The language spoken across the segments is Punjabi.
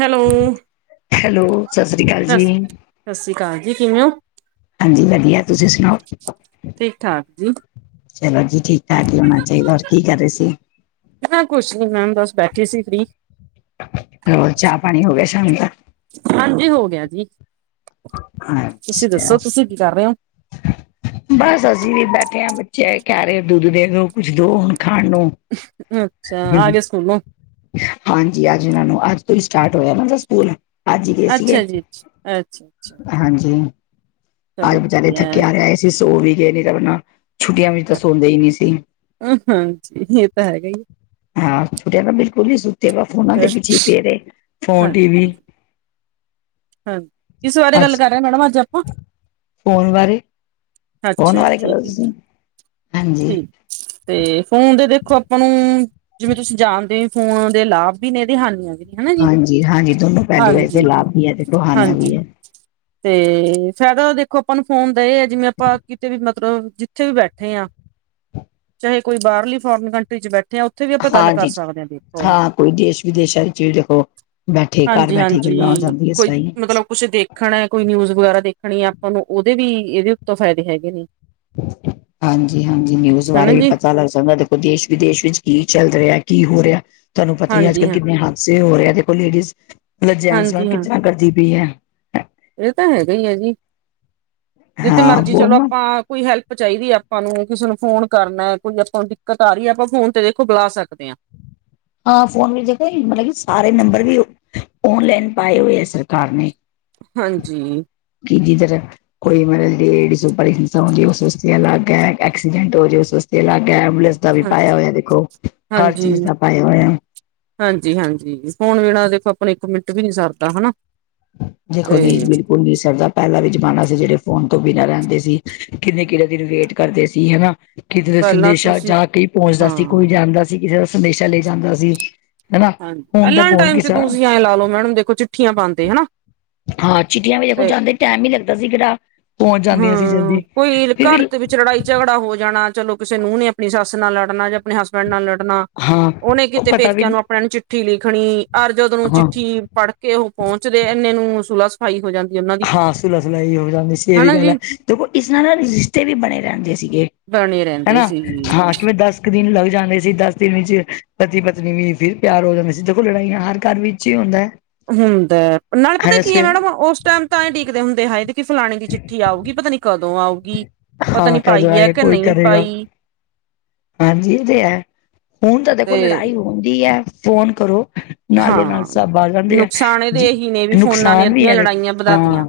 ਹੈਲੋ। ਹੈਲੋ, ਸਤਿ ਸ੍ਰੀ ਅਕਾਲ ਜੀ। ਸ ਸਤਿ ਸ਼੍ਰੀ ਅਕਾਲ ਜੀ। ਕਿਵੇਂ ਹੋ? ਹਾਂਜੀ, ਵਧੀਆ ਤੁਸੀਂ ਸੁਣਾਓ? ਠੀਕ ਠਾਕ ਜੀ ਚਲੋ ਜੀ ਠੀਕ। ਜਾ ਕੀ ਹੋਣਾ ਚਾਹੀਦਾ। ਔਰ ਕੀ ਕਰ ਰਹੇ ਸੀ? ਮੈਂ, ਕੁਛ ਨੀ ਮੈਮ। ਬਸ ਬੈਠੇ ਸੀ ਫਰੀ। ਹੋਰ, ਚਾਹ- ਪਾਣੀ, ਹੋ ਗਿਆ ਸ਼ਾਮ ਦਾ। ਹਾਂਜੀ, ਹੋ ਗਿਆ ਜੀ। ਤੁਸੀਂ ਅੱਛਾ, ਦੱਸੋ, ਤੁਸੀਂ ਕੀ ਕਰ ਰਹੇ ਹੋ? ਬਸ ਅਸੀਂ ਵੀ, ਬੈਠੇ ਹਾਂ। ਬੱਚੇ ਕਹਿ ਰਹੇ, ਦੁੱਧ ਦੇ ਦੋ, ਕੁਛ ਦੋ ਹੁਣ ਖਾਣ ਨੂੰ। ਅੱਛਾ। ਆ ਗਏ ਸਕੂਲ ਦੋ। ਹਾਂਜੀ, ਅੱਜ ਇਹਨਾਂ ਨੂੰ। ਅੱਜ ਤੋਂ ਹੀ ਸਟਾਰਟ ਹੋਇਆ। ਓਨਦਾ ਸਕੂਲ। ਅੱਜ ਹੀ, ਗਣੇ ਸੀਗੇ। ਅੱਛਾ ਜੀ ਅੱਛਾ ਅੱਛਾ ਅੱਛਾ ਹਾਂਜੀ। ਆਜ ਚਲੋ ਵਿਚਾਰੇ ਥੱਕੇ- ਵਧੀਆ ਹਾਰੇ ਆਏ ਸੀ। ਸੋ ਵੀ ਗਏ ਨੇ ਅਪਨਾ, ਛੁੱਟੀਆਂ ਵਿੱਚ ਤਾਂ ਸੌਂਦੇ ਹੀ ਨਹੀਂ ਸੀ। ਹਾਂ, ਹਾਂਜੀ। ਇਹ ਤਾਂ, ਹੈਗਾ ਹੀ। ਹਾਂ, ਛੁਟਿਆ ਤਾਂ ਬਿਲਕੁਲ ਨੀ ਸੁੱਤੇ। ਵਾ ਫੋਨਾਂ ਦੇ, ਪਿੱਛੇ ਪਣੇ ਰਹੇ। Phone, TV. ਹਾਂ, ਕਿਸ ਬਾਰੇ, ਗੱਲ ਅੱਜ ਕਰ ਰਹੇ। ਮੈਡਮ ਅੱਜ ਆਪਾਂ। ਫੋਨ ਬਾਰੇ ਫੋਨ ਅੱਛਾ ਜੀ, ਬਾਰੇ ਕਰੋ ਠੀਕ ਹੈ ਜੀ, ਤੁਸੀਂ? ਹਾਂਜੀ, ਠੀਕ। ਤੇ, ਫੋਨ ਤੇ ਦੇਖੋ, ਆਪਾਂ ਨੂੰ, ਜਿਵੇਂ ਤੁਸੀਂ ਜਾਣਦੇ ਹੋ। ਫੋਨ ਦੇ, ਲਾਭ ਵੀ ਨੇ, ਤੇ ਹਾਨੀਆਂ ਵੀ। ਹਨਾ ਜੀ ਹਾਂਜੀ- ਹਾਂਜੀ, ਦੋਨੋ ਪਹਿਲੀ [unintelligible] ਵਾਰੀ ਤੇ ਹਾਂਜੀ ਲਾਭ ਭੀ ਹੈ ਤੇ। ਕਹਾਣੀਆਂ ਹਾਂਜੀ। [inaudible] ਤੇ, ਫਾਇਦਾ ਦੇਖੋ ਆਪਾਂ ਨੂੰ, ਫੋਨ ਦਾ ਇਹ ਹੈ। ਜਿਵੇਂ ਆਪਾਂ ਕਿਤੇ ਵੀ, ਮਤਲਬ ਜਿੱਥੇ ਵੀ ਬੈਠੇ ਹਾਂ। ਕੋਈ ਬਾਹਰਲੀ, ਫੋਰਨ ਕੰਟਰੀ ਚ, ਬੈਠੇ ਆ, ਉੱਥੇ ਵੀ, ਆਪਾਂ ਗੱਲ ਕਰ ਹਾਂਜੀ, ਸਕਦੇ ਹਾਂ। ਦੇਖੋ ਹਾਂ, ਕੋਈ ਦੇਸ਼- ਵਿਦੇਸ਼ਾਂ ਵਿੱਚ ੜੇਖ ਬੈਠੇ, ਘਰ ਬੈਠੇ ਗੱਲਾਂ ਹੋ ਜਾਂਦੀਆਂ ਇਸ ਤਾਈ। ਘਰੋ ਕੁਛ ਦੇਖਣਾ ਹੈ। ਕੋਈ ਨਿਊਜ਼ ਵਗੈਰਾ ਦੇਖਣੀ ਹੈ। ਆਪਾਂ ਨੂੰ, ਉਹਦੇ ਵੀ ਇਹਦੇ ਉਤੋਂ ਫ਼ਾਇਦੇ ਹੈਗੇ ਨੇ। ਹਾਂਜੀ- ਹਾਂਜੀ, ਨਿਊਜ਼ ਹਨਾ ਬਾਰੇ ਵੀ, ਜੀ ਪਤਾ ਲੱਗ ਜਾਂਦਾ। ਦੇਸ਼- ਵਿਦੇਸ਼ ਵਿੱਚ, ਕੀ ਚੱਲ ਰਿਹਾ। ਕੀ ਹੋ ਰਿਹਾ, ਤੁਹਾਨੂੰ ਪਤਾ ਹੀ, ਅੱਜ ਹਾਂਜੀ ਕੱਲ ਹਾਂ ਕਿੰਨੇ ਹੱਥ ਸੇ ਹੋ ਰਿਹਾ ਆ। ਦੇਖੋ ਲੇਡੀਜ਼, ਮਤਲਬ ਜੈਂਟਸ ਨਾਲ, ਹਾਂਜੀ ਹਾਂ ਕਿੱਚਰਾ ਕਰਦੀ ਪਈ ਹੈ। ਇਹ ਤਾਂ, ਹੈਗਾ ਹੀ ਹੈ ਜੀ। ਜਿੱਥੇ ਹਾਂ ਮਰਜੀ ਵੋ ਚਲੋ ਆਪਾਂ, ਕੋਈ ਹੈਲਪ ਚਾਹੀਦੀ। ਸਾਨੂੰ ਕਿਸੇ ਨੂੰ, ਫੋਨ ਕਰਨਾ ਕੋਈ ਆਪਾਂ ਨੂੰ, ਦਿੱਕਤ ਆ ਰਹੀ ਹੈ। ਆਪਾਂ ਫੋਨ ਤੇ ਦੇਖੋ ਬੁਲਾ ਸਕਦੇ ਹਾਂ। ਹਾਂ, ਫੋਨ ਵਿੱਚ, ਜ ਮਤਲਬ ਕਿ ਸਾਰੇ ਨੰਬਰ ਵੀ, ਓਨਲਾਈਨ ਪਾਏ ਹੋਏ, ਆ ਸਰਕਾਰ ਨੇ। ਹਾਂਜੀ। ਸਿਧੀ ਤਰਾਂ ਰੱਖ। ਕੋਈ ਮਤਲਬਪ ਲੇਡੀ ਓਪਰ, ਹਿੰਸਾ ਹੋ ਜਾਏ। ਉਹ ਵਸਤੇ ਅਲੱਗ ਹੈ। ਐਕਸੀਡੈਂਟ ਹੋ ਜਾਵੇ, ਉਹ ਵਸਤੇ ਅਲੱਗ ਹੈ। ਐਬੂਲੈਂਸ ਦਾ ਵੀ ਹਾਂ ਪਾਇਆ ਹੋਇਆ ਦੇਖੋ ਹਰ ਚੀਜ਼ ਦਾ ਪਾਇਆ ਹੋਇਆ ਹਾਂਜੀ ਹਾਂਜੀ ਫੋਨ ਵੇਨਾਂ ਦੇਖੋ ਆਪਣਾ ਇੱਕ ਮਿੰਟ ਵੀ ਨਹੀਂ ਸਰਦਾ ਹਨਾ। ਦੇਖੋ ਤੇ ਨੀ ਬਿਲਕੁਲ ਨੀ ਸਰਦਾ। ਪਹਿਲਾਂ ਵੀ ਜ਼ਮਾਨਾ ਸੀ ਜਿਹੜੇ ਫੋਨ ਤੋਂ ਬਿਨਾਂ ਰਹਿੰਦੇ ਸੀ, ਕਿੰਨੇ ਕਿਹੜੇ ਦਿਨ ਵੇਟ ਕਰਦੇ ਸੀ ਹਨਾ। ਕਿਤੇ ਦੇ ਪਹਿਲਾਂ ਸੰਦੇਸ਼ਾ ਤੁਸੀਂ ਜਾਂ ਕੋਈ ਪਹੁੰਚਦਾ ਹਾਂ ਸੀ ਕੋਈ ਜਾਂਦਾ ਸੀ ਕਿਸੇ ਦਾ ਸੰਦੇਸ਼ਾ ਲੈ ਜਾਂਦਾ ਸੀ। ਹਨਾ ਹਾਂਜੀ। ਹੁਣ ਪਹਿਲਾਂ ਤਾਂ ਵਾਲੇ ਕੌਣ ਟਾਈਮ 'ਚ ਕਿਸੇ ਤੁਸੀਂ ਐਂ ਲਾਲੋ ਮੈਡਮ ਦੇਖੋ ਚਿੱਠੀਆਂ ਪਾਉਂਦੇ ਹਨਾ। ਹਾਂ ਚਿੱਟੀਆਂ ਵੀ ਦੇਖੋ ਤੇ ਜਾਂਦੇ ਟਾਈਮ ਈ ਲੱਗਦਾ ਸੀ ਕਿਹੜਾ। ਪਹੁੰਚ ਜਾਂਦੀਆਂ ਸੀ ਹਾਂ ਜਲਦੀ ਕੋਈ ਫਿਰ ਘਰ ਵੀ ਦੇ ਵਿੱਚ ਲੜਾਈ ਝਗੜਾ ਹੋ ਜਾਣਾ ਚਲੋ ਕਿਸੇ ਨੂੰਹ ਨੇ ਆਪਣੀ ਸੱਸ ਨਾਲ ਲੜਨਾ ਜਾਂ ਆਪਣੇ ਹੱਸ ਹਸਬੈਂਡ ਨਾਲ ਲੜਨਾ ਹਾਂ ਉਹਨੇ ਉਹ ਕਿਤੇ ਪਤਾ ਪੇਕਿਆਂ ਵੀ ਨੂੰ ਆਪਣੇਆਂ ਨੂੰ ਚਿੱਠੀ ਲਿਖਣੀ। ਅਰ ਜਦੋ ਨੂੰ ਹਾਂ ਚਿੱਠੀ ਪੜ੍ਹ ਕੇ ਉਹ ਪਹੁੰਚਦੇ ਇਨੇ ਨੂੰ ਸੁਲਹ ਸਫਾਈ ਹੋ ਜਾਂਦੀ ਉਹਨਾਂ ਦੀ। ਹਾਂ, ਸੁਲਾ-ਸੁਲਾਈ ਹੋ ਜਾਂਦੀ ਸੀ। ਇਹ ਵੀ ਹਨਾ ਗੱਲ ਹੈ ਜੀ ਦੇਖੋ ਇਸ ਨਾਲ ਰਿਸ਼ਤੇ ਵੀ ਬਣੇ ਰਹਿੰਦੇ ਸੀਗੇ। ਬਣੇ ਰਹਿੰਦੇ ਹਨਾ ਸੀ ਹਾਂ ਕਿਵੇਂ ਦੱਸ ਇੱਕ ਦਿਨ ਲੱਗ ਜਾਂਦੇ ਸੀ ਦਸ ਦਿਨ ਵਿੱਚ ਪਤੀ ਪਤਨੀ ਵੀ ਫਿਰ ਪਿਆਰ ਹੋ ਜਾਂਦੇ ਸੀ ਦੇਖੋ ਲੜਾਈ ਨਾਲ ਹਰ ਘਰ ਵਿੱਚ ਹੀ ਹੁੰਦਾ ਏ। ਹੁੰਦਾ। ਨਾਲੇ ਪਤਾ ਕੀ ਐ ਮੈਡਮ ਉਸ ਟਾਈਮ ਤਾਂ ਹੀ ਉਡੀਕਦੇ ਹੁੰਦੇ ਹੈਏ ਕਿ ਫਲਾਣੇ ਚਿੱਠੀ ਆਗੀ ਪਤਾ ਨੀ ਕਦੋਂ ਆਉਗੀ? ਪਤਾ ਹਾਂ ਨੀ ਕਦੋਂ ਪਾਈ ਐ ਆਏਗਾ ਕਿ ਕੋਈ ਨਹੀਂ ਕਰੇਗਾ ਪਾਈ। ਹਾਂਜੀ ਇਹ ਤੇ ਹੈ, ਹੁਣ ਤਾਂ ਦੇਖੋ ਤੇ ਲੜਾਈ ਹੁੰਦੀ ਹੈ ਫੋਨ ਕਰੋ ਨਾਲੋਂ ਨਾਲ ਹਾਂ ਸਭ ਆ ਜਾਂਦੇ ਆ ਨੁਕਸਾਨ ਇਹਦੇ ਜ ਇਹੀ ਨੇ ਵੀ ਫੋਨਾਂ ਨੇ ਨੁਕਸਾਨ ਵੀ ਅੱਧੀਆਂ ਵੇ ਲੜਾਈਆਂ ਵਧਾਤੀਆਂ ਹਾਂ।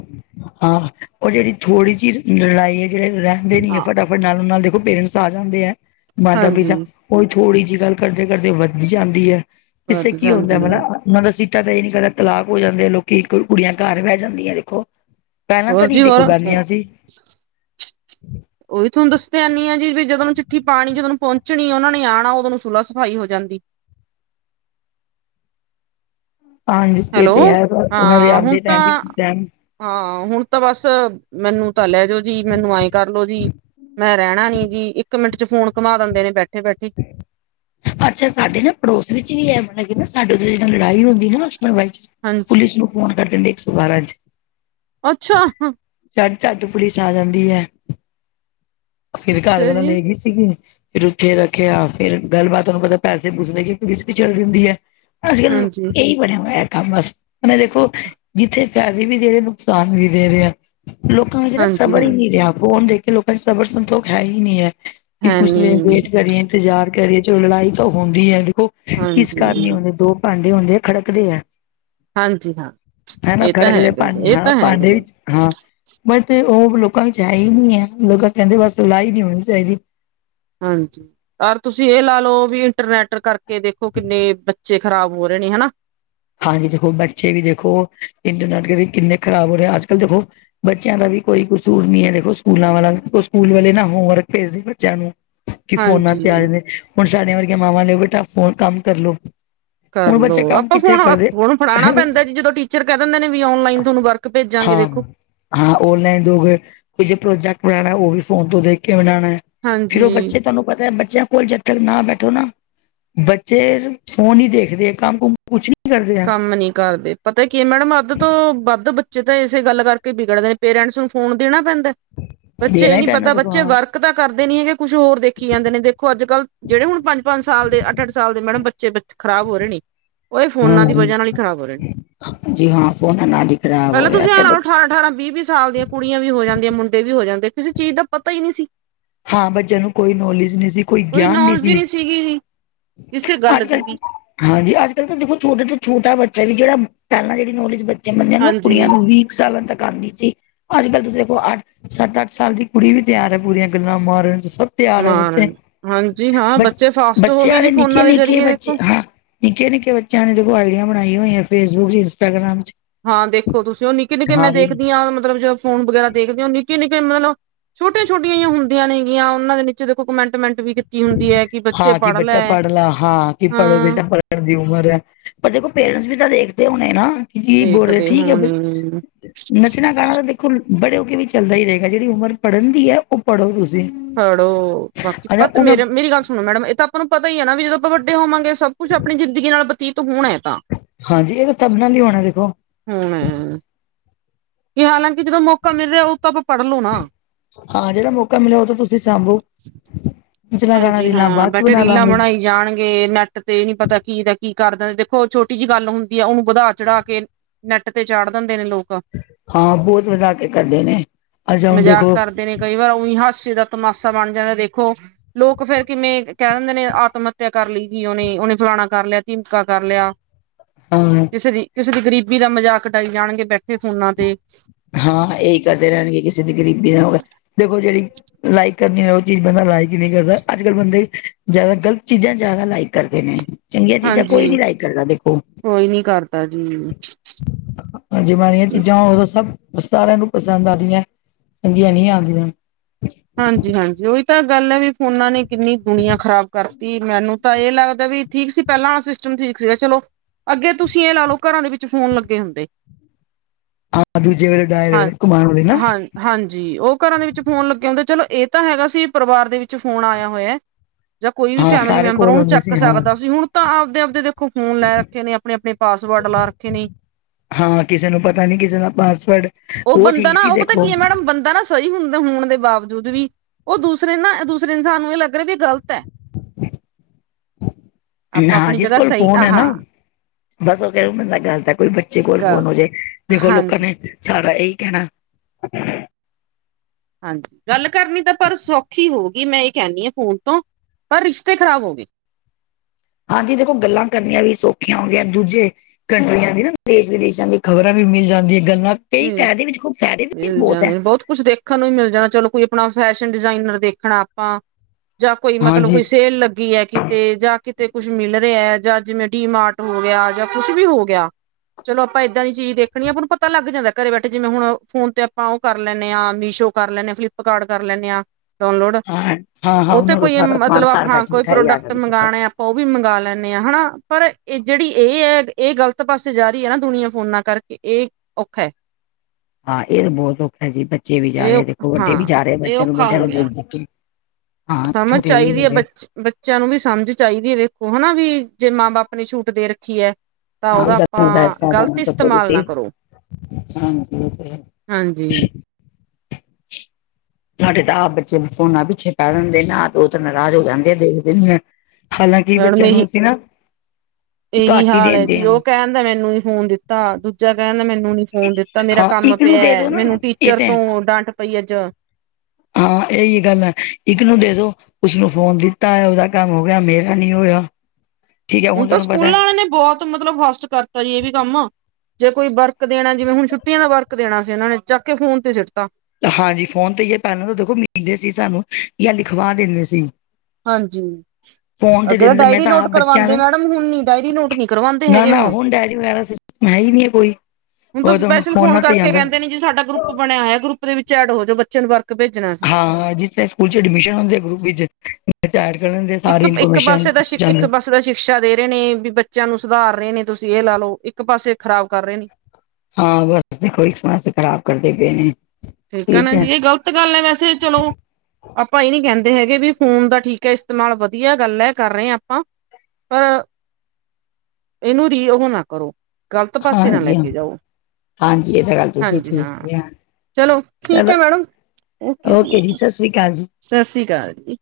ਹਾਂ ਉਹ ਜਿਹੜੀ ਥੋੜ੍ਹੀ ਜਿਹੀ ਲੜਾਈ ਹੈ ਜਿਹੜੇ ਰਹਿੰਦੇ ਨੀ ਹੈ ਹਾਂ ਫਟਾਫਟ ਨਾਲੋਂ-ਨਾਲ ਦੇਖੋ ਪੇਰੈਂਟਸ ਆ ਜਾਂਦੇ ਹੈ ਹਾਂਜੀ ਮਾਤਾ-ਪਿਤਾ ਉਈ ਥੋੜ੍ਹੀ ਜਿਹੀ ਗੱਲ ਕਰਦੇ-ਕਰਦੇ ਵੱਧ ਜਾਂਦੀ ਹੈ, ਇਸੇ ਵੱਧ ਕੀ ਹੁੰਦਾ ਜਾਂਦੀ ਬਲਾ ਆ ਉਹਨਾਂ ਦਾ ਸੀਟਾਂ ਤਾਂ ਇਹ ਨੀ ਕਦਾ ਤਲਾਕ ਹੋ ਜਾਂਦੇ ਲੋਕੀ ਕੁੜੀਆਂ ਘਰ ਬਹਿ ਜਾਂਦੀਆਂ ਦੇਖੋ। ਪਹਿਲਾਂ ਤਾਂ ਨਹੀਂ ਦੇਖੋ ਗਹਿਲੀਆਂ ਅਸੀ ਉਵੀ ਥੋਨੂੰ ਦੱਸਦੇ ਆਨੀ ਆ ਜੀ ਵੀ ਜਦੋਂ ਚਿ ਠੀ ਪਾਣੀ ਜਦੋਂ ਨੂੰ ਪਹੁੰਚਣੀ ਉਹਨਾਂ ਨੇ ਆਉਣਾ ਉਦੋਂ ਨੂੰ ਸੁੂਲਹ-ਸਫ਼ਾਈ ਹੋ ਜਾਂਦੀ। ਹਾਂਜੀ ਇਹ ਹੈਲੋ ਤੇ ਹੈ ਪਰ ਉਹਨਾਂ ਦੇ ਹਾਂ ਹੁਣ ਆਦੇ ਟਾਈਮ ਵੀ ਤਾਂ ਟਮ ਹਾਂ ਹੁਣ ਤਾਂ ਬਸ ਮੈਨੂੰ ਤਾਂ ਲੈ ਜਾਓ ਜੀ ਮੈਨੂੰ ਐਏਂ ਕਰ ਲੋ ਜੀ। ਮੈਂ ਰਹਿਣਾ ਨੀ ਜੀ ਇੱਕ ਮਿੰਟ 'ਚ ਫੋਨ ਘੁਮਾ ਦਿੰਦੇ ਨੇ ਬੈਠੇ-ਬੈਠੇ। ਅੱਛਾ ਸਾਡੇ ਨਾ ਪੜੋਸ ਵਿੱਚ ਵੀ ਹੈ ਮਤਲਬ ਨਾ ਸਾਡੇ ਉਧੋਂ ਜਿੱਦਾਂ ਲੜਾਈ ਹੁੰਦੀ ਨਾ ਹਸਬੈਂਡ ਵਾਈਫ 'ਚ। ਹਾਂ ਪੁਲਿਸ ਨੂੰ ਫ਼ੋਨ ਕਰ ਦਿੰਦੇ ਇੱਕ ਸੌ ਬਾਰਾਂ 'ਚ ਅੱਛਾ ਝੱਟ ਝੱਟ ਪੁਲਿਸ ਆ ਜਾਂਦੀ ਹੈ। ਫਿਰ ਘਰ ਅੱਛਾ ਵਾਲਾ ਜੀ ਲੈ ਗੇ। ਸੀਗੇ ਫਿਰ ਉੱਥੇ ਰੱਖਿਆ ਫੇਰ ਗੱਲਬਾਤ ਤੁਹਾਨੂੰ ਪਤਾ ਪੈਸੇ ਪੂਸੇ ਕਿ ਪੁਲਿਸ ਵੀ ਚੱਲੀ ਜਾਂਦੀ ਐ। ਅੱਜ-ਕੱਲ ਹਾਂਜੀ ਇਹੀ ਬਣਿਆ ਹੋਇਆ ਕੰਮ ਬਸ ਮ ਦੇਖੋ, ਜਿੱਥੇ ਫ਼ਾਇਦੇ ਵੀ ਦੇ ਰਹੇ ਨੁਕਸਾਨ ਵੀ ਦੇ ਰੇਆ ਲੋਕਾਂ ਵਿੱਚ ਨਾ ਹਾਂਜੀ ਹਾਂਜੀ ਸਬਰ ਈ ਨੀ ਰਿਹਾ ਫੋਨ ਦੇਖ ਲੋਕਾਂ 'ਚ ਸਬਰ-ਸੰਤੋਖ ਹੈ ਹੀ ਨਹੀਂ ਹੈ ਕਿ ਕੁਝ ਹੈਨੀ ਵੇਟ ਕਰੀਏ ਇੰਤਜ਼ਾਰ ਕਰੀਏ। ਲੜਾਈ ਤਾਂ ਹੁੰਦੀ ਹੈ ਦੇਖੋ ਕਿਸ ਘਰ ਨੀ ਹਾਂਜੀ ਹੁੰਦੀ ਦੋ ਭਾਂਡੇ ਹੁੰਦੇ ਆ ਖੜਕਦੇ ਐ। ਹਾਂਜੀ ਹਾਂ ਹਨ ਨਾ ਇਹ ਤਾਂ ਖੜਕਦੇ ਹੈਗਾ ਹੀ ਹੈ, ਭਾਂਡੇ ਇਹ ਹਾਂ ਤਾਂ ਹੈਗਾ ਹੀ ਭਾਂਡੇ ਹੈ। ਵਿੱਚ ਹਾਂ ਬਟ ਉਹ ਲੋਕਾਂ ਵਿੱਚ ਹੈ ਈ ਨਹੀਂ ਹੈ, ਲੋਕਾਂ ਕਹਿੰਦੇ ਬਸ ਲੜਾਈ ਨਹੀ ਹੋਣੀ ਚਾਹੀਦੀ। ਹਾਂਜੀ ਅਰ ਤੁਸੀਂ ਇਹ ਲਾ ਲਓ ਵੀ ਇੰਟਰਨੈਟ ਕਰਕੇ ਦੇਖੋ ਕਿੰਨੇ ਬੱਚੇ ਖਰਾਬ ਹੋ ਰਹੇ ਨੇ ਹਨਾ। ਹਾਂਜੀ ਦੇਖੋ ਬੱਚੇ ਵੀ ਦੇਖੋ ਇੰਟਰਨੈਟ ਵੀ ਕਿੰਨੇ ਖ਼ਰਾਬ ਹੋ ਰਹੇ ਆ ਅੱਜ-ਕੱਲ੍ਹ ਦੇਖੋ। ਬੱਚਿਆਂ ਦਾ ਵੀ ਕੋਈ ਕਸੂਰ ਨੀ ਹੈ ਦੇਖੋ ਸਕੂਲਾਂ ਵਾਲਾ ਦੇ ਸਕੂਲ ਵਾਲੇ ਨਾ ਹੋਮਵਰਕ ਭੇਜਦੇ ਬੱਚਿਆਂ ਨੂੰ। ਕਿ ਫੋਨਾਂ ਤੇ ਆ ਹਾਂਜੀ ਜਾਂਦੇ ਨੇ ਹੁਣ ਸਾਡੀਆਂ ਵਰਗੀਆਂ ਮਾਵਾਂ ਲਓ ਬੇਟਾ ਫੋਨ ਕੰਮ ਕਰ ਲੋ ਕਰਲੋ ਆਪਾਂ ਹੁਣ ਹੁਣ ਫੜਾਣਾ ਪੈਂਦਾ ਹਾਂ ਜੀ ਜਦੋਂ ਟੀਚਰ ਕਹਿ ਦਿੰਦੇ ਨੇ ਵੀ ਔਨਲਾਈਨ ਤੁਹਾਨੂੰ ਵਰਕ ਭੇਜਾਂਗੇ ਦੇਖੋ। ਹਾਂ ਓਨਲਾਈਨ ਦੋਗੇ ਪ੍ਰੋਜੈਕਟ ਬਣਾਉਣਾ ਉਹ ਵੀ ਫੋਨ ਤੋਂ ਦੇਖ ਕੇ ਬਣਾਣਾ ਫਿਰ ਉਹ ਹਾਂਜੀ ਬੱਚੇ ਤੁਆਨੂੰ ਪਤਾ ਐ, ਬੱਚਿਆਂ ਕੋਲ ਜਦ ਤੱਕ ਨਾ ਬੈਠੋ ਨਾ, ਬੱਚੇ ਫੋਨ ਈ ਦੇਖਦੇ ਕੰਮ-ਕੁਮ ਕੁਛ ਨੀ ਕਰਦੇ। ਆ ਕੰਮ ਨੀ ਕਰਦੇ, ਪਤਾ ਕੀ ਐ ਮੈਡਮ ਅੱਧ ਤੋਂ ਵੱਧ ਬੱਚੇ ਤਾਂ ਇਸੇ ਗੱਲ ਕਰਕੇ ਬਿਗੜਦੇ ਪੇਰੈਂਟਸ ਨੂੰ ਫੋਨ ਦੇਣਾ ਪੈਂਦਾ, ਬੱਚੇ ਦੇਣਾ ਇਹ ਹੀ ਨੀ ਪੈਂਦਾ ਪਤਾ ਦੇਖੋ ਬੱਚੇ ਹਾਂ ਵਰਕ ਇੱਕਤਾਂ ਕਰਦੇ ਨੀ ਹੈਗੇ ਕੁਛ ਹੋਰ ਦੇਖੀ ਜਾਂਦੇ ਨੇ ਦੇਖੋ ਅੱਜ-ਕੱਲ ਜੇੜੇ ਹੁਣ ਪੰਜ-ਪੰਜ ਸਾਲ ਦੇ, ਅੱਠ- ਅੱਠ ਸਾਲ ਦੇ ਮੈਡਮ ਬੱਚੇ ਬੱਚ ਖਰਾਬ ਹੋ ਰਏ ਨੇ ਉਹ ਇਹ ਫੋਨਾਂ ਦੀ ਹਾਂਜੀ ਵਜ੍ਹਾ ਨਾਲ ਹੀ ਖਰਾਬ ਹੋ ਰਹੇ ਨੇ। ਜੀ ਹਾਂ ਫੋਨ ਨਾਲ ਹੀ ਖ਼ਰਾਬ ਹੋ ਪਹਿਲਾਂ ਰਿਹਾ ਤੁਸੀਂ ਅੱਛਾ ਐਂ ਲਾਲੋ ਅਠਾਰਾਂ-ਅਠਾਰਾਂ ਵੀਹ-ਵੀਹ ਸਾਲ ਦੀਆਂ ਕੁੜੀਆਂ ਵੀ ਹੋ ਜਾਂਦੀਆਂ ਮੁੰਡੇ ਵੀ ਹੋ ਜਾਂਦੇ ਕਿਸੇ ਚੀਜ਼ ਦਾ ਪਤਾ ਈ ਨੀ ਸੀ। ਹਾਂ, ਬੱਚਿਆਂ ਨੂੰ ਕੋਈ ਨੌਲੇਜ ਨਈ ਸੀ, ਕੋਈ ਗਿਆਨ ਨਈ ਸੀ। ਠੀਕ ਐ ਜੀ। ਕਿਸੇ ਗੱਲ ਅੱਜ ਦੀ ਕੱਲ ਵੀ ਹਾਂਜੀ, ਅੱਜ-ਕੱਲ ਤਾਂ ਦੇਖੋ ਛੋਟੇ ਤੋਂ ਛੋਟਾ ਬੱਚਾ ਵੀ ਜੇੜਾ ਪਿਆਰ ਨਾਲ ਜੇੜੀ ਨਾਲੇਜ ਬੱਚੇਆ, ਬੰਦੇਆਂ ਨਾ, ਕੁੜੀਆਂ ਹਾਂਜੀ ਨੂੰ ਵੀ ਸਾਲਾਂ ਤੱਕ ਆਂਦੀ ਸੀ, ਅੱਜ-ਕੱਲ ਤੁਸੀਂ ਦੇਖੋ ਅੱਠ, ਸੱਤ, ਅੱਠ ਸਾਲ ਦੀ ਕੁੜੀ ਵੀ ਤਿਆਰ ਐ ਪੂਰੀਆਂ ਗੱਲਾਂ ਮਾਰਨ ਚ ਸਬ ਤਿਆਰ ਐ ਬੱਚੇ, ਮਾਰਨ ਹਾਂਜੀ ਹਾਂ ਬਚ ਬੱਚੇ ਫਾਸਟ ਹੋ ਗਏ ਬੱਚਿਆਂ ਜੀ ਦੇ ਫੋਨਾਂ ਨਿੱਕੇ-ਨਿੱਕੇ ਜ਼ਰੀਏ ਬੱਚੇ, ਦੇਖੋ ਹਾਂ। ਨਿੱਕੇ-ਨਿੱਕੇ ਬੱਚਿਆਂ ਨੇ ਜੋ ਆਈਡੀਆ ਬਣਾਈਆਂ ਹੋਈਆਂ ਫੇਸਬੁੱਕ ਚ ਇੰਸਟਾਗ੍ਰਾਮ ਚ ਹਾਂ, ਦੇਖੋ ਤੁਸੀਂ ਉਹ ਨਿੱਕੇ-ਨਿੱਕੇ ਮੈਂ ਹਾਂ ਰੀਲ ਦੇਖਦੀ ਆ ਮਤਲਬ ਜ ਫੋਨ ਵਗੈਰਾ ਦੇਖਦੀ ਹ ਉਹ ਨਿੱਕੇ-ਨਿੱਕੇ ਮਤਲਬ ਛੋਟੀਆਂ-ਛੋਟੀਆਂ ਜਈ ਹੁੰਦੀਆਂ ਨੇਗੀਆਂ ਉਹਨਾਂ ਦੇ ਨੀਚੇ ਦੇਖੋ ਕਮੈਂਟ ਮੈਂਟ ਵੀ ਕੀਤੀ ਹੁੰਦੀ ਐ। ਹਾਂ ਕਿ ਬੱਚਾ ਪੜਲਾ ਹਾਂ ਕਿ ਪੜੋ ਹਾਂ ਬੇਟਾ ਪੜ ੜਨ ਦੀ ਉਮਰ ਐ, ਪਰ ਦੇਖੋ ਪੇਰੈਂਟਸ ਵੀ ਤਾਂ ਦੇਖਦੇ ਹੋਣੇ ਨਾ। ਕਿ ਬੋਲ ਰਹੇ ਦੇਖਦੇ ਠੀਕ ਐ ਫੇਰ। ਹੋਣੀ ਨੱਚਣਾ ਗਾਣਾ ਤਾਂ ਦੇਖੋ ਬੜੇ ਹੋ ਕੇ ਵੀ ਚੱਲਦਾ ਈ ਰਹੇਗਾ। ਜੇੜੀ ਉਮਰ ਪੜਨ ਦੀ ਐ ਉਹ ਪੜੋ ਤੁਸੀਂ। ਪੜਓ ਬਾਕੀ ਅੱਛਾ ਪਤ ਉਹਨਾਂ ਮੇਰੇ ਮੇਰੀ ਗੱਲ ਸੁਣੋ ਮੈਡਮ ਇਹ ਤਾਂ ਤੁਆਨੂੰ ਪਤਾ ਈ ਐ ਨਾ ਵੀ ਜਦੋਂ ਆਪਾਂ ਵੱਡੇ ਹੋਵਾਂਗੇ ਸਭ ਕੁੱਛ ਅਪਣੀ ਜ਼ਿੰਦਗੀ ਨਾਲ ਬਤੀਤ ਹੋਣਾ ਏ ਤਾਂ। ਹਾਂਜੀ, ਏਹ ਤਾਂ ਸਭ ਨਾਲ ਈ ਹੋਣਾ ਦੇਖੋ। ਹੋਣਾ। ਕਿ ਹਾਲਾਂਕਿ ਜਦੋਂ ਮੌਕਾ ਮਿਲ ਰਿਆ ਉਹ ਤਬ ਪੜ ਲਉ ਨਾ। ਹਾਂ, ਜੇੜਾ ਮੌਕਾ ਮਿਲਿਆ ਉਹ ਤਾਂ ਤੁਸੀ ਸਾਂਭੋ, ਨਚਨਾ, ਗਾਣਾ, ਹਾਂਜੀ ਰੀਲਾਂ ਹਾਂ ਬਾਦ ਚ ਬੈਠੇ ਬਣਾ ਰੀਲਾਂ ਲਾਂਗੇ। ਬਣਾਈ ਜਾਣਗੇ ਨੈੱਟ ਤੇ ਨੀ ਪਤਾ ਕੀ ਦਾ ਕੀ ਕਰ ਦੇਣ, ਦੇਖੋ ਛੋਟੀ ਜੀ ਗੱਲ ਹੁੰਦੀ ਏ ਉਹਨੂੰ ਵਧਾ ਚੜਾ ਕੇ ਨੈੱਟ ਤੇ ਚਾੜ ਦਿੰਦੇ ਨੇ ਲੋਕ। ਹਾਂ, ਬੌਤ ਵਧਾ ਕੇ ਕਰਦੇ ਨੇ ਅੱਛਾ, ਹੁਣ ਮਜ਼ਾਕ ਦੇਖੋ ਕਰਦੇ ਨੇ ਕਈ ਵਾਰ ਉਹੀ ਹਾਸੇ ਦਾ ਤਮਾਸਾ ਬਣ ਜਾਂਦੈ, ਦੇਖੋ। ਲੋਕ ਫੇਰ ਕਿਵੇਂ ਕੈ ਦਿੰਦੇ ਨੇ ਆਤਮ ਹੱਤਿਆ ਕਰ ਲਈ ਜੀ ਉਹਨੇ, ਉਹਨੇ ਫਲਾਣਾ ਕਰ ਲਿਆ, ਢਿਮਕਾ ਕਰ ਲਿਆ। ਆ। ਕਿਸੇ ਦੀ, ਕਿਸੇ ਦੀ ਗ਼ਰੀਬੀ ਦਾ ਮਜ਼ਾਕ ਉਡਾਈ ਜਾਣਗੇ ਬੈਠੇ ਫੋਨਾਂ ਤੇ। ਹਾਂ ਏਹੀ ਕਰਦੇ ਰਹਿਣਗੇ, ਕਿਸੇ ਦੀ ਗਰੀਬੀ ਨਾ ਹੋਵੈ, ਦੇਖੋ ਜੇੜੀ ਲਾਈਕ ਕਰਨੀ ਐ, ਉਹ ਚੀਜ਼ ਬੰਦਾ ਲਾਈਕ ਈ ਨੀ ਕਰਦਾ, ਅੱਜ-ਕੱਲ ਬੰਦੇ ਜੈਦਾ ਗਲਤ ਚੀਜ਼ਾਂ ਜੈਦਾ ਲਾਈਕ ਕਰਦੇ ਨੇ। ਚੰਗੀਆਂ ਚੀਜ਼ਾਂ ਕੋਈ ਨੀ ਹਾਂਜੀ ਲਾਈਕ ਕਰਦਾ ਦੇਖੋ। ਕੋਈ ਨੀ ਕਰਦਾ ਜੀ ਜੇ ਮਾੜੀਆ ਚੀਜ਼ਾਂ ਉਹ ਤਾਂ ਸਬ ਓ ਸਾਰੇਆਂ ਨੂੰ ਪਸੰਦ ਆਂਦੀਐ, ਚੰਗੀਆਂ ਨਈ ਆਦੀਆਂ। ਹਾਂਜੀ- ਹਾਂਜੀ, ਉਹੀ ਤਾਂ ਗੱਲ ਐ, ਵੀ ਫੋਨਾ ਨੇ ਕਿੰਨੀ ਦੂਣੀਆਂ ਖ਼ਰਾਬ ਕਰ ਥੀ, ਮੈਨੂੰ ਤਾਂ ਏਹ ਲੱਗਦਾ ਵੀ ਠੀਕ ਸੀ ਪੈਲਾਂ ਸਿਸਟਮ ਠੀਕ ਸੀਗਾ ਚਲੋ। ਅੱਗੇ ਤੁਸੀਂ ਇਹ ਲਾ ਲਓ ਘਰਾਂ ਦੇ ਵਿੱਚ ਫੋਨ ਲੱਗੇ ਹੁੰਦੇ ਆ, ਦੂਜੇ ਵੇਲੇ ਡਾਇਲ ਹਾਂ ਹੋਜਾਨ ਕੁਮਾਂਨ ਵਾਲੇ ਨਾ। ਹਾਂ ਹਾਂਜੀ, ਉਹ ਘਰਾਂ ਦੇ ਵਿੱਚ ਫੋਨ ਲੱਗੇ ਹੁੰਦੇ ਚਲੋ ਇਹ ਤਾਂ ਹੈਗਾ ਸੀ ਪਰਿਵਾਰ ਦੇ ਵਿੱਚ ਫੋਨ ਆਇਆ ਹੋਇਆ। ਯਾ ਕੋਈ ਵੀ ਹਾਂ ਫੈਮਿਲੀ ਸਾਰੇ ਮੈਂਬਰ ਕੋਲ ਉਹਨੂੰ ਹੁੰਦੇ ਚੱਕ ਸੀ ਹਾਂ ਸਕਦਾ ਸੀ ਹੁਣ ਤਾਂ ਆਪਦੇ-ਆਪਦੇ ਦੇਖੋ ਫੋਨ ਲੈ ਰੱਖੇ ਨੇ ਅਪਣੇ-ਅਪਣੇ ਪਾਸਵਰਡ ਲਾ ਰੱਖੇ ਨੇ। ਹਾਂ, ਕਿਸੇ ਨੂੰ ਪਤਾ ਨੀ ਕਿਸੇ ਦਾ ਪਾਸਵਰਡ, ਉਹ ਠੀਕ ਸੀ ਵੇਖੋ। ਸਈ ਹੁੰਦਾ ਹੋਣ ਦੇ ਬਾਵਜੂਦ ਵੀ ਉਹ ਦੂਸਰੇ ਨਾ, ਦੂਸਰੇ ਇਨਸਾਨ ਨੂੰ ਇਹ ਲਗ ਰਿਆ ਗਲਤ ਐ। ਆਪਾਂ ਨਾ ਆਪਣੀ ਜਿਸ ਜਗ੍ਹਾ ਕੋਲ ਸਹੀ ਫੋਨ ਐ ਨਾ ਹਾਂ ਬਸ ਉਹ ਕਹਿ ਬੰਦਾ ਗ਼ਲਤ ਐ, ਕੋਈ ਬੱਚੇ ਕੋਲ ਗਲ ਫੋਨ ਹੋ ਜੇ ਦੇਖੋ ਲੋਕਾਂ ਹਾਂਜੀ ਨੇ ਸਾਰਾ ਏਹੀ ਕਹਿਣਾ ਹਾਂਜੀ, ਗੱਲ ਕਰਨੀ ਤਾਂ ਪਰ ਸੌਖੀ ਹੋ ਗਈ ਮੈਂ ਇਹ ਕਹਨੀ ਆ ਫੋਨ ਤੋਂ ਪਰ ਰਿਸ਼ਤੇ ਖ਼ਰਾਬ ਹੋ ਗਏ। ਹਾਂਜੀ ਵੇਖੋ ਗੱਲਾਂ ਕਰਨੀਆਂ ਵੀ ਸੌਖੀਆਂ ਹੋ ਗਇਆਂ ਦੂਜੇ ਕਟਰੀਆਂ ਦੀ ਨਾ ਦੇਸ਼-ਵਿਦੇਸ਼ਾਂ ਦੀ ਖ਼ਬਰਾਂ ਵੀ ਮਿਲ ਜਾਂਦੀ ਗੱਲਾਂ ਕਈ ਫ਼ੈਦੇ ਵੀ ਦੇਖੋ ਫ਼ੈਦੇ ਵੀ ਤੇ ਬਹੁਤ ਐ। ਬੌਤ ਕੁੱਛ ਦੇਖ ਸਿਖਣ ਨੂੰ ਵੀ ਮਿਲ ਜਾ, ਚਲੋ ਕੋਈ ਆਪਣਾ ਫੈਸ਼ਨ ਡਿਜ਼ਾਇਨਰ ਦੇਖਣਾ ਆਪਾਂ। ਜਾਂ ਕੋਈ ਮਤਲਬ ਹਾਂਜੀ ਕੋਈ ਸੇਲ ਲੱਗੀ ਏ ਕਿ ਤੇ ਜਾਂ ਕਿਤੇ ਕੁਛ ਮਿਲ ਰਿਹਾ। ਜਾਂ ਜਿਵੇਂ ਡੀ ਮਾਰਟ ਹੋ ਗਿਆ ਯਾਂ ਕੁਛ ਵੀ ਹੋ ਗਿਆ। ਚਲੋ ਆਪਾਂ ਏਧਾਂ ਦੀ ਚੀਜ਼ ਦੇਖਣੀ ਏ ਓਨੂੰ ਪਤਾ ਲੱਗ ਲੱਗ ਜਾਂਦਾ। ਘਰੇ ਬੈਠੇ ਜਿਵੇਂ ਹੁਣ ਫੋਨ ਤੇ ਆਪਾਂ ਉਹ ਕਰ ਲੈਂਨੇ ਆ, ਮੀਸ਼ੋ ਕਰ ਲੈਂਨੇ ਆ, ਫਲਿੱਪ ਕਾਰਟ ਕਰ ਲੈਂਨੇ ਆ। ਡਾਊਨਲੋਡ। ਹਾਂ ਹਾਂ ਹਾਂ ਉਹ ਤੇ ਉਹਨਾਂ ਨੂੰ ਕੋਈ ਸਾਰਾ ਸਮਾਨ ਮਤਲਬ ਘਰ ਆਪਾਂ ਬੈਠੇ ਕੋਈ ਬਿਠਾਈ ਆ ਪ੍ਰੋਡਕਟ ਜਾਂਦਾ ਦੇਖੋ ਮੰਗਾਨਾ ਏ ਉਹ ਵੀ ਮੰਗਾ ਲੈਂਨੇ ਆ ਹਨਾ। ਪਰ ਏਹ ਜਿਹੜੀ ਏਹ ਏ ਏਹ ਗ਼ਲਤ ਪਾਸੇ ਜਾ ਰਹੀ ਐ ਨਾ ਦੁਨੀਆਂ ਫੋਨਾਂ ਕਰਕੇ ਇਹ ਔਖਾ ਏ। ਹਾਂ ਇਹ ਬਹੁਤ ਦੁਖ ਐ ਜੀ, ਬੱਚੇ ਵੀ ਜਾ ਰਹੇ ਇਹ ਨੇ, ਦੇਖੋ ਵੱਡੇ ਵੀ ਹਾਂ ਜਾ ਰਹੇ, ਇਹ ਬੱਚਿਆਂ ਨੂੰ ਔਖਾ ਵੱਡਿਆਂ ਹੋ ਨੂੰ ਗਿਆ ਦੇਖ- ਦੇਖ ਕੇ। ਹਾਂ ਸਮਝ ਛੋਟੇ ਵੀ ਚਾਹੀਦੀ ਹੋ ਐ ਗਏ ਬੱਚੇ ਬੱਚਿਆਂ ਨੂੰ ਵੀ ਸਮਝ ਚਾਹੀਦੀ ਐ ਵੇਖੋ ਹਨਾ ਵੀ, ਜੇ ਮਾਂ- ਬਾਪ ਨੇ ਛੂਟ ਦੇ ਰੱਖੀ ਐ। ਤਾਂ ਹਾਂ ਉਦਾ ਉਹਦਾ ਨਜਾਇਜ਼ ਆਪਾਂ ਫਾਇਦਾ ਗ਼ਲਤ ਨਾ ਚੱਕੋ ਇਸਤਮਾਲ ਤੁਸੀਂ ਨਾ ਕਰੋ। ਹਾਂਜੀ ਹਾਂਜੀ। ਸਾਡੇ ਤਾਂ ਆਪ ਬੱਚੇ ਫੋਨਾ ਪਿੱਛੇ ਪੈ ਜਾਂਦੇ ਨੇ ਨਾ, ਤੇ ਉਹ ਤਾਂ ਨਾਰਾਜ਼ ਹੋ ਜਾਂਦੇ ਆ ਦੇਖਦੇ ਨੀ ਐ। ਹਾਲਾਂਕਿ ਮੈਡਮ ਬੱਚਿਆਂ ਨੂੰ ਇਹੀ ਅਸੀਂ ਨਾ ਇਹੀ ਘੱਟ ਹੀ ਹਾਲ ਆ ਦਿੰਦੇ ਜੀ, ਹਾਂ ਉਹ ਕਹਿਣ ਦਾ ਮੈਨੂੰ ਨੀ ਫੋਨ ਦਿੱਤਾ, ਦੂਜਾ ਕਹਿਣ ਦਾ ਮੈਨੂੰ ਨੀ ਫੋਨ ਦਿੱਤਾ। ਤਾਂ ਮੇਰਾ ਹਾਂ ਕੰਮ ਇੱਕ ਨੂੰ ਦੇ ਪਿਆ, ਦੋ ਨਾ ਮੈਨੂੰ ਇਹ ਟੀਚਰ ਤੇ ਤੋਂ ਡਾਂਟ ਪਈ ਅੱਜ। ਹਾਂ ਇਹੀ ਗੱਲ ਐ, ਇੱਕ ਨੂੰ ਦੇ ਦੋ ਉਸਨੂੰ ਫੋਨ ਦਿੱਤਾ ਆ, ਉਹਦਾ ਕੰਮ ਹੋ ਗਿਆ ਮੇਰਾ ਨੀ ਹੋਇਆ। ਠੀਕ ਹੈ ਹੁਣ ਤਾਂ ਤੁਹਾਨੂੰ ਪਤਾ ਸਕੂਲਾਂ ਆਲੇਆਂ ਨੇ ਬਹੁਤ ਮਤਲਬ ਫਾਸਟ ਕਰਤਾ ਜੀ ਇਹ ਵੀ ਕੰਮ ਜੇ ਕੋਈ ਵਰਕ ਦੇਣਾ। ਜਿਵੇਂ ਹੁਣ ਛੁੱਟੀਆਂ ਦਾ ਵਰਕ ਦੇਣਾ ਸੀ ਇਹਨਾਂ ਨੇ ਚੱਕ ਫੋਨ ਤੇ ਸਿਟਤਾ। ਹਾਂਜੀ ਫੋਨ ਤੇ ਹੀ ਪਹਿਲਾਂ ਤਾਂ ਦੇਖੋ ਮਿਲਦੇ ਸੀ ਸਾਨੂੰ ਜਾਂ ਲਿਖਵਾ ਦਿੰਦੇ ਸੀ। ਹਾਂਜੀ। ਫੋਨ ਤੇ ਅੱਗੇ ਦਿੰਦੇ ਮੈਂ ਡਾਇਰੀ ਤਾਂ ਨੋਟ ਆਪ ਬੱਚਿਆਂ ਕਰਵਾਂਦੇ ਦਾ ਮੈਡਮ, ਹੁਣ ਨੀ ਡਾਇਰੀ ਨੋਟ ਨੀ ਕਰਵਾਂਦੇ ਨਾ ਹੈਗੇ ਨਾ ਹੁਣ। ਡਾਇਰੀ ਵਗੈਰਾ ਸਿਸਟਮ ਹੈ ਹੀ ਨਹੀਂ ਕੋਈ। ਹੁਣ ਤਾਂ ਉਹ ਸਪੈਸ਼ਲ ਫੋਨ ਫੋਨਾਂ ਤੇ ਹੀ ਕਰਕੇ ਆਉਂਦਾ ਕਹਿੰਦੇ ਨੇ ਜੀ ਸਾਡਾ ਗਰੁਪ ਬਣਿਆ ਹੋਇਆ, ਗਰੁਪ ਵਿੱਚ ਐਡ ਹੋ ਜੋ ਬੱਚੇ ਨੂੰ ਵਰਕ ਭੇਜਣਾ ਅਸੀਂ। ਹਾਂ ਜਿਸ ਤਾਂ ਸਕੂਲ ਚ ਐਡਮਿਸ਼ਨ ਹੁੰਦੀਆਂ ਗਰੁਪ ਵਿੱਚ। [unintelligible] ਕਰ ਲੈਂਦੇ ਸਾਰੀ ਇੱਕ ਇੱਕ ਇਨਫੋਰਮੇਦੇ ਪਾਸੇ ਦਾ ਇੱਕ ਪਾਸੇ ਦਾ ਸ਼ਿਕਸ਼ਾ ਦੇ ਰਹੇ ਨੇ ਵੀ ਬੱਚਿਆਂ ਨੂੰ ਸੁਧਾਰ ਰਹੇ ਨੇ ਤੁਸੀਂ ਇਹ ਲਾ ਲਓ। ਇੱਕ ਪਾਸੇ ਖਰਾਬ ਕਰ ਰਹੇ ਨੇ। ਹਾਂ, ਬਸ ਦੇਖੋ ਸਮੈਸਟਰ ਖ਼ਰਾਬ ਕਰਦੇ ਪਏ ਨੇ। ਠੀਕ ਐ ਨਾ ਜੀ ਇਹ ਗ਼ਲਤ ਗੱਲ ਐ ਵੈਸੇ ਚਲੋ ਆਪਾਂ ਇਹ ਨੀ ਕਹਿੰਦੇ ਹੈਗੇ ਵੀ ਫੋਨ ਦਾ ਠੀਕ ਏ ਇਸਤੇਮਾਲ ਵਧੀਆ ਗੱਲ ਐ ਕਰ ਰਹੇ ਆ ਆਪਾਂ। ਪਰ [inaudible] ਇਹਨੂੰ ਰਿ ਉਹ ਨਾ ਕਰੋ। ਗ਼ਲਤ ਪਾਸੇ ਨਾ ਲੈ ਹਾਂਜੀ ਹਾਂ ਕੇ ਜਾਓ। ਹਾਂਜੀ ਇਹ ਤਾਂ ਗੱਲ ਤੁਸੀਂ ਹਾਂਜੀ, ਠੀਕ ਹਾਂ। ਕਿਹਾ ਚਲੋ ਠੀਕ ਚਲੋ ਐ ਮੈਡਮ, ਓਕੇ ਜੀ ਓਕੇ। ਅਕਾਲ ਜੀ। ਸਤਿ ਸ੍ਰੀ ਅਕਾਲ ਜੀ।